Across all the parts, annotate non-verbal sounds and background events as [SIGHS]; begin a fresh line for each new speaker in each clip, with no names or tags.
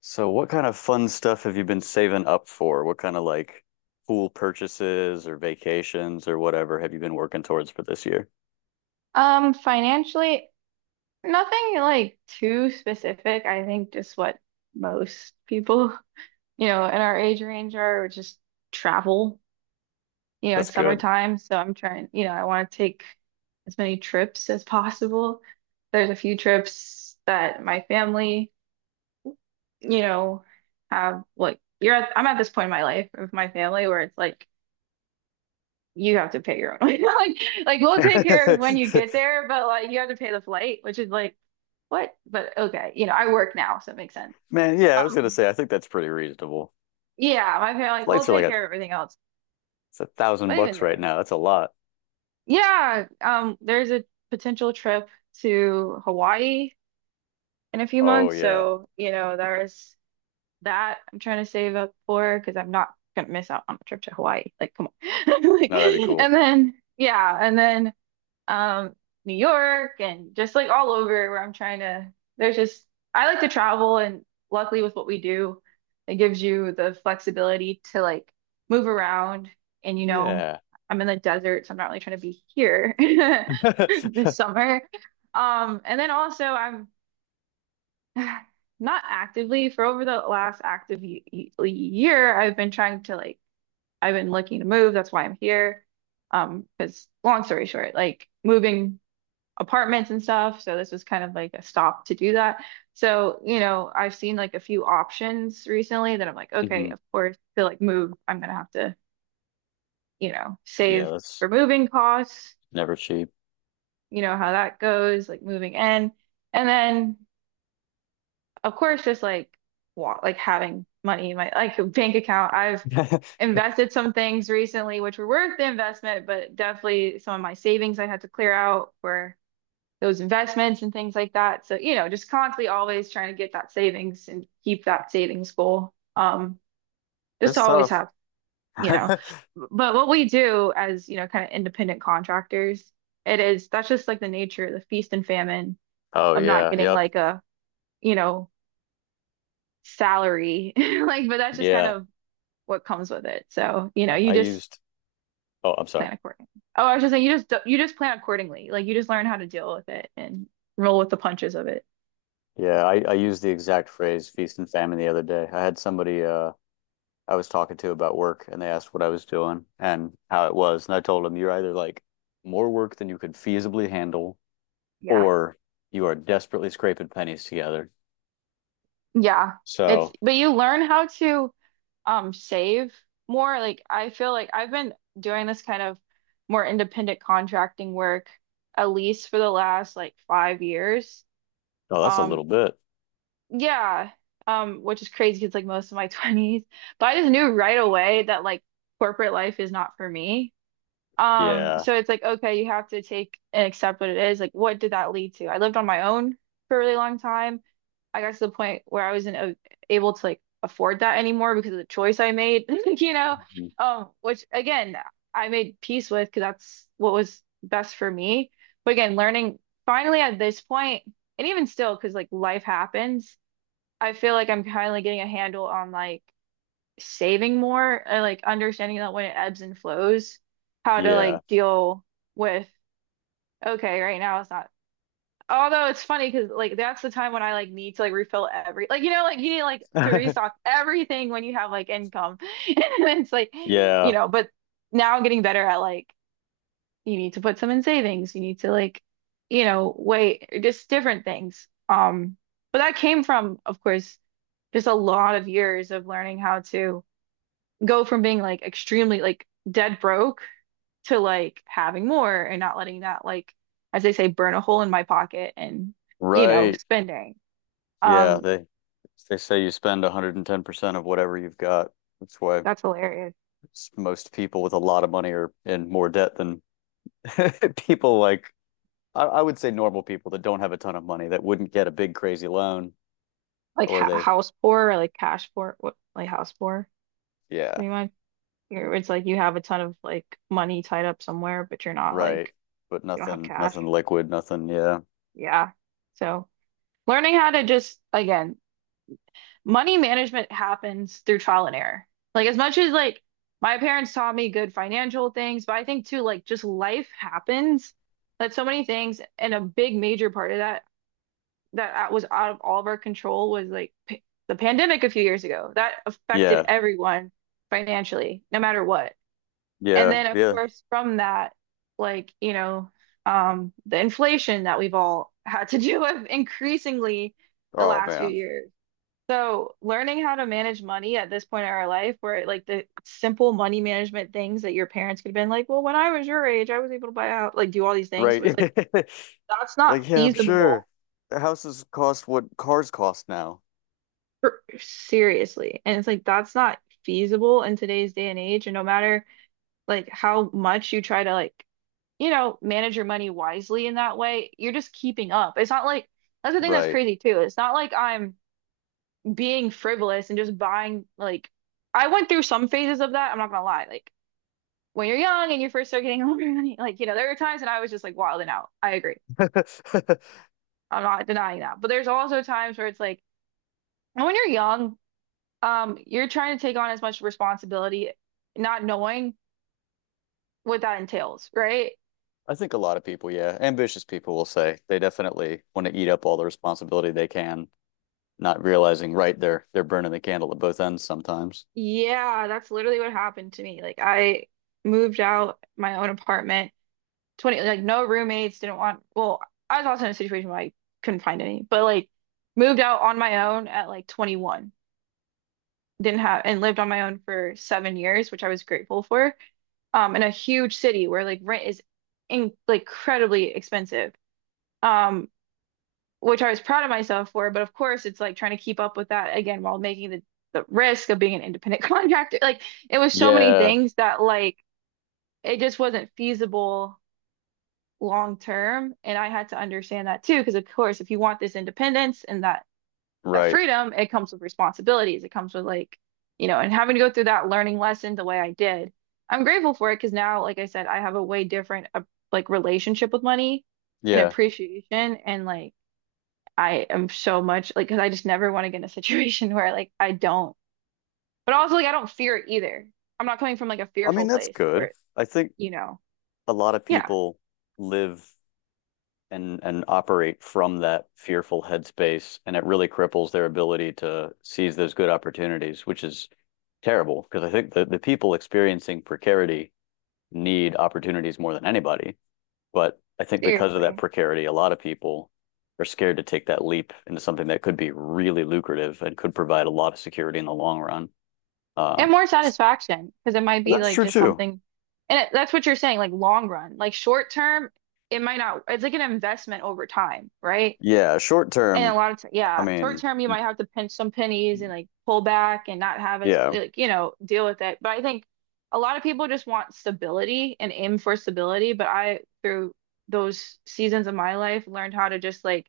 So what kind of fun stuff have you been saving up for? What kind of like cool purchases or vacations or whatever have you been working towards for this year?
Financially, nothing like too specific. I think just what most people, you know, in our age range are, which is travel. You know,
That's
it's
good.
summertime, so I'm trying, you know, I want to take as many trips as possible. There's a few trips that my family, you know, have like you're at, I'm at this point in my life with my family where it's like you have to pay your own way. [LAUGHS] Like
[LAUGHS]
we'll take care of
Man,
when you get there, but like you have to pay the flight, which is like, what? But okay, you know, I work now, so it makes sense.
yeah, I was
Um,
gonna say I think that's pretty reasonable.
yeah, my parents like, we'll
Flights are like
take
a
care of everything else.
it's a thousand
But even
bucks right
then,
now. That's a lot.
yeah, there's a potential trip to Hawaii in a few
Oh
months,
yeah.
so you know, there's that I'm trying to save up for because I'm not gonna miss out on a trip to Hawaii. Like, come on. [LAUGHS] Like,
No, that'd be cool.
and then yeah, and then um, New York and just like all over where I'm trying to. There's just, I like to travel, and luckily with what we do, it gives you the flexibility to like move around. And you know,
Yeah.
I'm in the desert, so I'm not really trying to be here [LAUGHS] this
[LAUGHS]
summer. And then also I'm [SIGHS] not actively for over the last active year, I've been trying to like, I've been looking to move. That's why I'm here. Because long story short, like moving apartments and stuff. So this was kind of like a stop to do that. So, you know, I've seen like a few options recently that I'm like, okay,
hmm
of course, to like move, I'm gonna have to, you know,
Yeah,
save
that's
for moving costs,
never cheap.
you know, how that goes, like moving in. And then, of course, just like like having money in my like bank account. I've
[LAUGHS]
invested some things recently which were worth the investment, but definitely some of my savings I had to clear out for those investments and things like that. So, you know, just constantly always trying to get that savings and keep that savings goal. Just
It's
always
tough.
have, you know,
[LAUGHS]
but what we do as, you know, kind of independent contractors, it is that's just like the nature, the feast and famine
Oh
of not
yeah,
getting
yep.
like a, you know, salary. [LAUGHS] Like, but that's just kind
Yeah.
of what comes with it. So, you know, you
I
just
used oh, I'm sorry.
plan accordingly. Oh, I was just saying, you just plan accordingly. Like you just learn how to deal with it and roll with the punches of it.
Yeah, I used the exact phrase feast and famine the other day. I had somebody I was talking to about work, and they asked what I was doing and how it was. And I told them you're either like more work than you could feasibly handle,
Yeah.
or you are desperately scraping pennies together.
Yeah, it's
So,
but you learn how to save more. Like I feel like I've been doing this kind of more independent contracting work at least for the last like 5 years.
oh, that's a
Um
little bit.
yeah, which is crazy because like most of my [LAUGHS] 20s, but I just knew right away that like corporate life is not for me.
Yeah.
So it's like okay, you have to take and accept what it is. Like what did that lead to? I lived on my own for a really long time. I got to the point where I wasn't able to like afford that anymore because of the choice I made, [LAUGHS] you know,
Mhm.
which again, I made peace with because that's what was best for me. But again, learning finally at this point, and even still, because like life happens, I feel like I'm finally getting a handle on like saving more and like understanding that when it ebbs and flows, how to
Yeah.
like deal with, okay, right now it's not. Although it's funny because like that's the time when I like need to like refill every like you know like you need like to restock
[LAUGHS]
everything when you have like income [LAUGHS] and it's like you
Yeah.
know but now I'm getting better at like you need to put some in savings you need to like you know wait just different things but that came from of course just a lot of years of learning how to go from being like extremely like dead broke to like having more and not letting that like as they say burn a hole in my pocket and you know
Right.
spending
Yeah,
um
they say you spend 110% of whatever you've got. That's why
that's hilarious
most people with a lot of money are in more debt than [LAUGHS] people like I would say normal people that don't have a ton of money that wouldn't get a big crazy loan
like
or
ha
they,
house poor or like cash poor what like house poor what
yeah,
do you mind. You're, it's like you have a ton of like money tied up somewhere but you're not
right,
like
but
you don't have
nothing
cash,
nothing liquid, nothing. Yeah,
yeah. So learning how to just again money management happens through trial and error. Like as much as like my parents taught me good financial things, but I think too like just life happens. Like so many things, and a big major part of that that was out of all of our control was like p the pandemic a few years ago. That affected
yeah,
everyone financially, no matter what. And
yeah,
then of
yeah.
course from that, like, you know, the inflation that we've all had to [LAUGHS] deal with increasingly the
Oh
last few
man.
years. So, learning how to manage money at this point in our life, where like the simple money management things that your parents could have been like, well, when I was your age, I was able to buy out, like do all these things. So it's like,
Right.
that's
[LAUGHS]
not
Like, yeah, I'm sure
feasible
houses cost what cars cost now.
for, seriously. And it's like, that's not feasible in today's day and age. And no matter like how much you try to like, you know, manage your money wisely in that way, you're just keeping up. It's not like, that's the thing that's
Right.
crazy too. It's not like I'm being frivolous and just buying like I went through some phases of that, I'm not gonna lie. Like when you're young and you first start getting [LAUGHS] older, like you know, there are times when I was just like wilding out. I agree.
[LAUGHS]
I'm not denying that. But there's also times where it's like when you're young, you're trying to take on as much responsibility, not knowing what that entails, right?
I think a lot of people, yeah, ambitious people will say they definitely want to eat up all the responsibility they can, not realizing, right, they're burning the candle at both ends sometimes.
Yeah, that's literally what happened to me. Like I moved out my own apartment 20 like no roommates didn't want well I was also in a situation where I couldn't find any but like moved out on my own at like 21 didn't have and lived on my own for 7 years which I was grateful for in a huge city where like rent is in, like incredibly expensive um which I was proud of myself for but of course it's like trying to keep up with that again while making the risk of being an independent [LAUGHS] contractor like it was so many
Yeah.
things that like it just wasn't feasible long term. And I had to understand that too, because of course, if you want this independence and that
Right.
freedom, it comes with responsibilities. It comes with like, you know, and having to go through that learning lesson the way I did. I'm grateful for it because now, like I said, I have a way different like relationship with money and
Yeah.
appreciation and like I am so much like because I just never want to get in a [LAUGHS] situation where like I don't, but also like I don't fear it either. I'm not coming from like a
I mean,
fearful
that's
place
good.
where,
I think
you know,
a lot of
yeah,
people live and operate from that fearful headspace, and it really cripples their ability to seize those good opportunities, which is terrible because I think the people experiencing precarity need opportunities more than anybody. But I think because of that
seriously.
precarity, a lot of people are scared to take that leap into something that could be really lucrative and could provide a lot of security in the long run. Uh,
And more satisfaction because it might be
that's
like
true
just
too.
something, and it, that's what you're saying, like long run, like short term, it might not, it's like an investment over time, right?
Yeah, short
And a
term,
lot of, t
I
yeah, short
mean,
term, you might have to pinch some pennies and like pull back and not have as,
yeah,
like, you know, deal with it. But I think a lot of people just want stability and aim for stability. But I, through those seasons of my life, learned how to just like,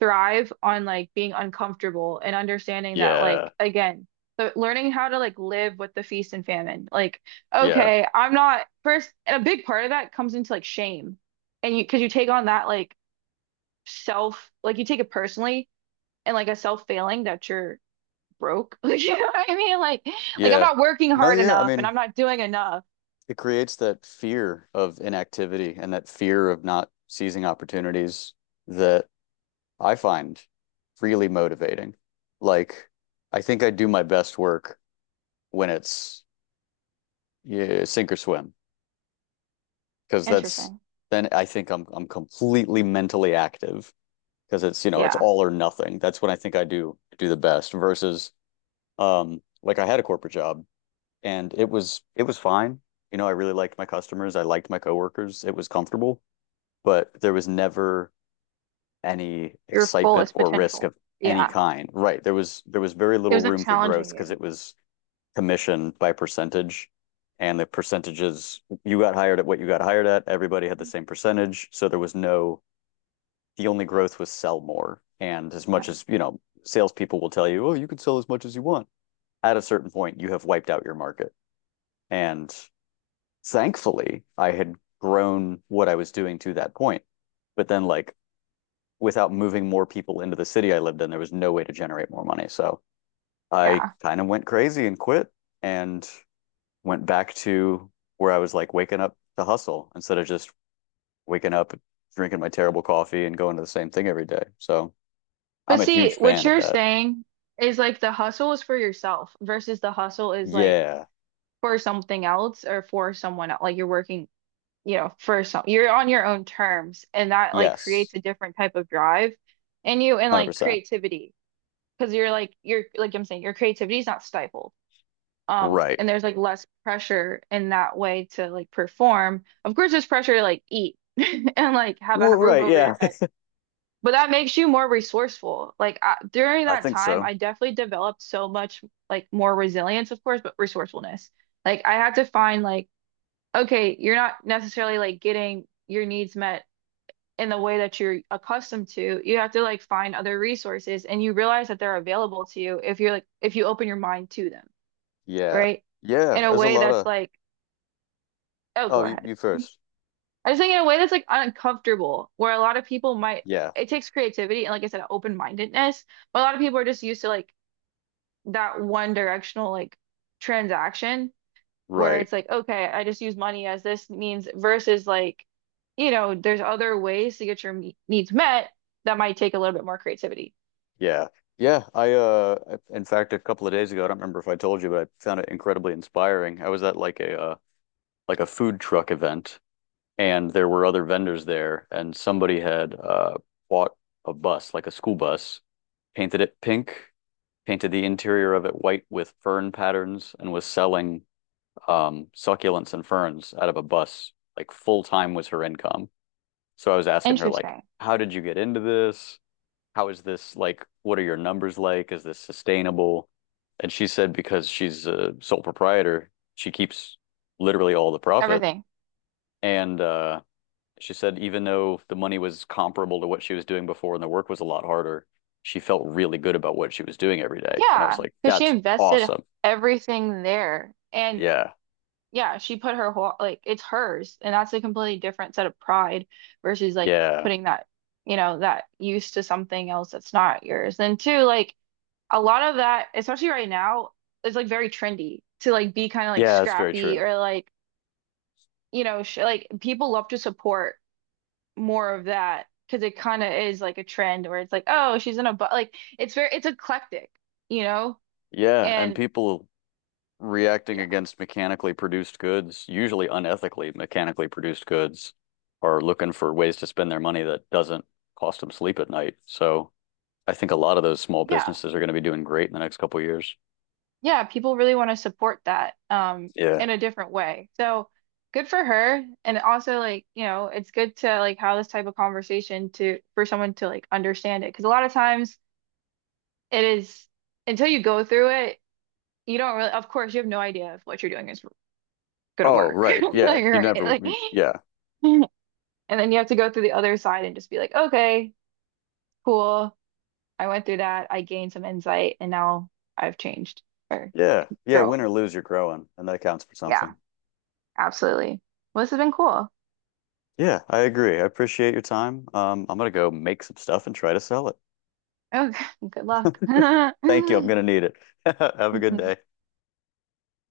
thrive on like being uncomfortable and understanding that
yeah,
like again the learning how to like live with the feast and famine like
yeah,
okay I'm not first and a big part of that comes into like shame and you because you take on that like self like you take it personally and like a self failing that you're broke [LAUGHS] you know what I mean like I'm
yeah.
not working
No,
hard
yeah. I
enough and
mean,
I'm not doing enough.
it creates that fear of inactivity and that fear of not seizing opportunities that I find really motivating. Like, I think I do my best work when it's, yeah, sink or swim, because that's
Interesting.
then I think I'm completely mentally active because it's, you know, it's
Yeah,
all or nothing. That's when I think I do do the best versus, um, like I had a corporate job, and it was fine. You know, I really liked my customers. I liked my coworkers. It was comfortable, but there was never any
your
excitement
fullest
or risk
potential,
of any
yeah,
kind. Right. There was very
it
little
wasn't
room for growth
challenging
because
you,
it was commission by percentage. And the percentages you got hired at what you got hired at, everybody had the same percentage. So there was no, the only growth was sell more. And as much as, you know, salespeople will tell you, oh, you can sell as much as you want. At a certain point, you have wiped out your market. And thankfully, I had grown what I was doing to that point. But then, like, without moving more people into the city I lived in, there was no way to generate more money. So I
yeah.
kind of went crazy and quit and went back to where I was like waking up to hustle instead of just waking up, drinking my terrible coffee and going to the same thing every day. So
But
I'm a
see,
huge
what
fan of
you're
that.
saying is like the hustle is for yourself versus the hustle is like
Yeah.
for something else or for someone else. Like you're working, you know, for some, you're on your own terms and that like
Yes.
creates a different type of drive in you and like
100%.
creativity. Because you're like I'm saying, your creativity is not stifled.
Right.
And there's like less pressure in that way to like perform. Of course, there's pressure to like eat [LAUGHS] and like have a
Well,
roof
right.
over your
Yeah.
head but that makes you more resourceful. Like I,
[LAUGHS]
during
I
that
think
time,
so.
I definitely developed so much like more resilience, of course, but resourcefulness. Like I had to find like, okay, you're not necessarily like getting your needs met in the way that you're accustomed to. You have to like find other resources and you realize that they're available to you if you're like if you open your mind to them,
Yeah.
right? In
Yeah.
a
There's a
way
lot
that's
of,
like, oh,
oh,
go
you,
ahead.
you first.
I just think in a way that's like uncomfortable, where a lot of people might,
Yeah,
it takes creativity and like I said, open-mindedness, but a lot of people are just used to like that one directional like transaction where
right.
it's like, okay, I just use money as this means versus like, you know, there's other ways to get your needs met that might take a little bit more creativity.
Yeah. Yeah, I, in fact a couple of days ago, I don't remember if I told you, but I found it incredibly inspiring. I was at like a food truck event, and there were other vendors there, and somebody had bought a bus, like a school bus, painted it pink, painted the interior of it white with fern patterns, and was selling succulents and ferns out of a bus. Like full time was her income. So I was asking her like,
Interesting.
how did you get into this? How is this like, what are your numbers like? Is this sustainable? And she said because she's a sole proprietor, she keeps literally all the profit.
Everything.
And she said even though the money was comparable to what she was doing before and the work was a lot harder, she felt really good about what she was doing every day. And I was
Yeah,
like,
because she
that's
invested
awesome.
everything there. And
Yeah.
yeah, she put her whole like it's hers, and that's a completely different set of pride versus like
Yeah.
putting that, you know, that use to something else that's not yours. And two, like a lot of that, especially right now, is like very trendy to like be kind of like
Yeah, that's very
scrappy
true.
or like, you know, sh like people love to support more of that because it kind of is like a trend where it's like, oh, she's in a but like it's very it's eclectic, you know?
Yeah, and
And
people reacting
yeah,
against mechanically produced goods, usually unethically mechanically produced goods, are looking for ways to spend their money that doesn't cost them sleep at night. So I think a lot of those small
yeah,
businesses are going to be doing great in the next couple of years.
yeah, people really want to support that
Yeah.
in a different way. So good for her. And also like, you know, it's good to like have this type of conversation to for someone to like understand it. Because a lot of times it is until you go through it, you don't really of course you have no idea if what you're doing is gonna
Oh,
work. [LAUGHS]
right.
Like,
Yeah.
all
You
right,
never,
like
yeah.
[LAUGHS] and then you have to go through the other side and just be like, okay, cool. I went through that. I gained some insight and now I've changed or
Yeah. Yeah. Win
grown.
or lose, you're growing, and that counts for
Yeah,
something.
absolutely. Well, this has been cool.
Yeah, I agree. I appreciate your time. I'm going to go make some stuff and try to sell it.
Okay, [LAUGHS] good luck.
[LAUGHS] Thank you. I'm going to
[LAUGHS]
need it. [LAUGHS] Have a good day.
Mhm.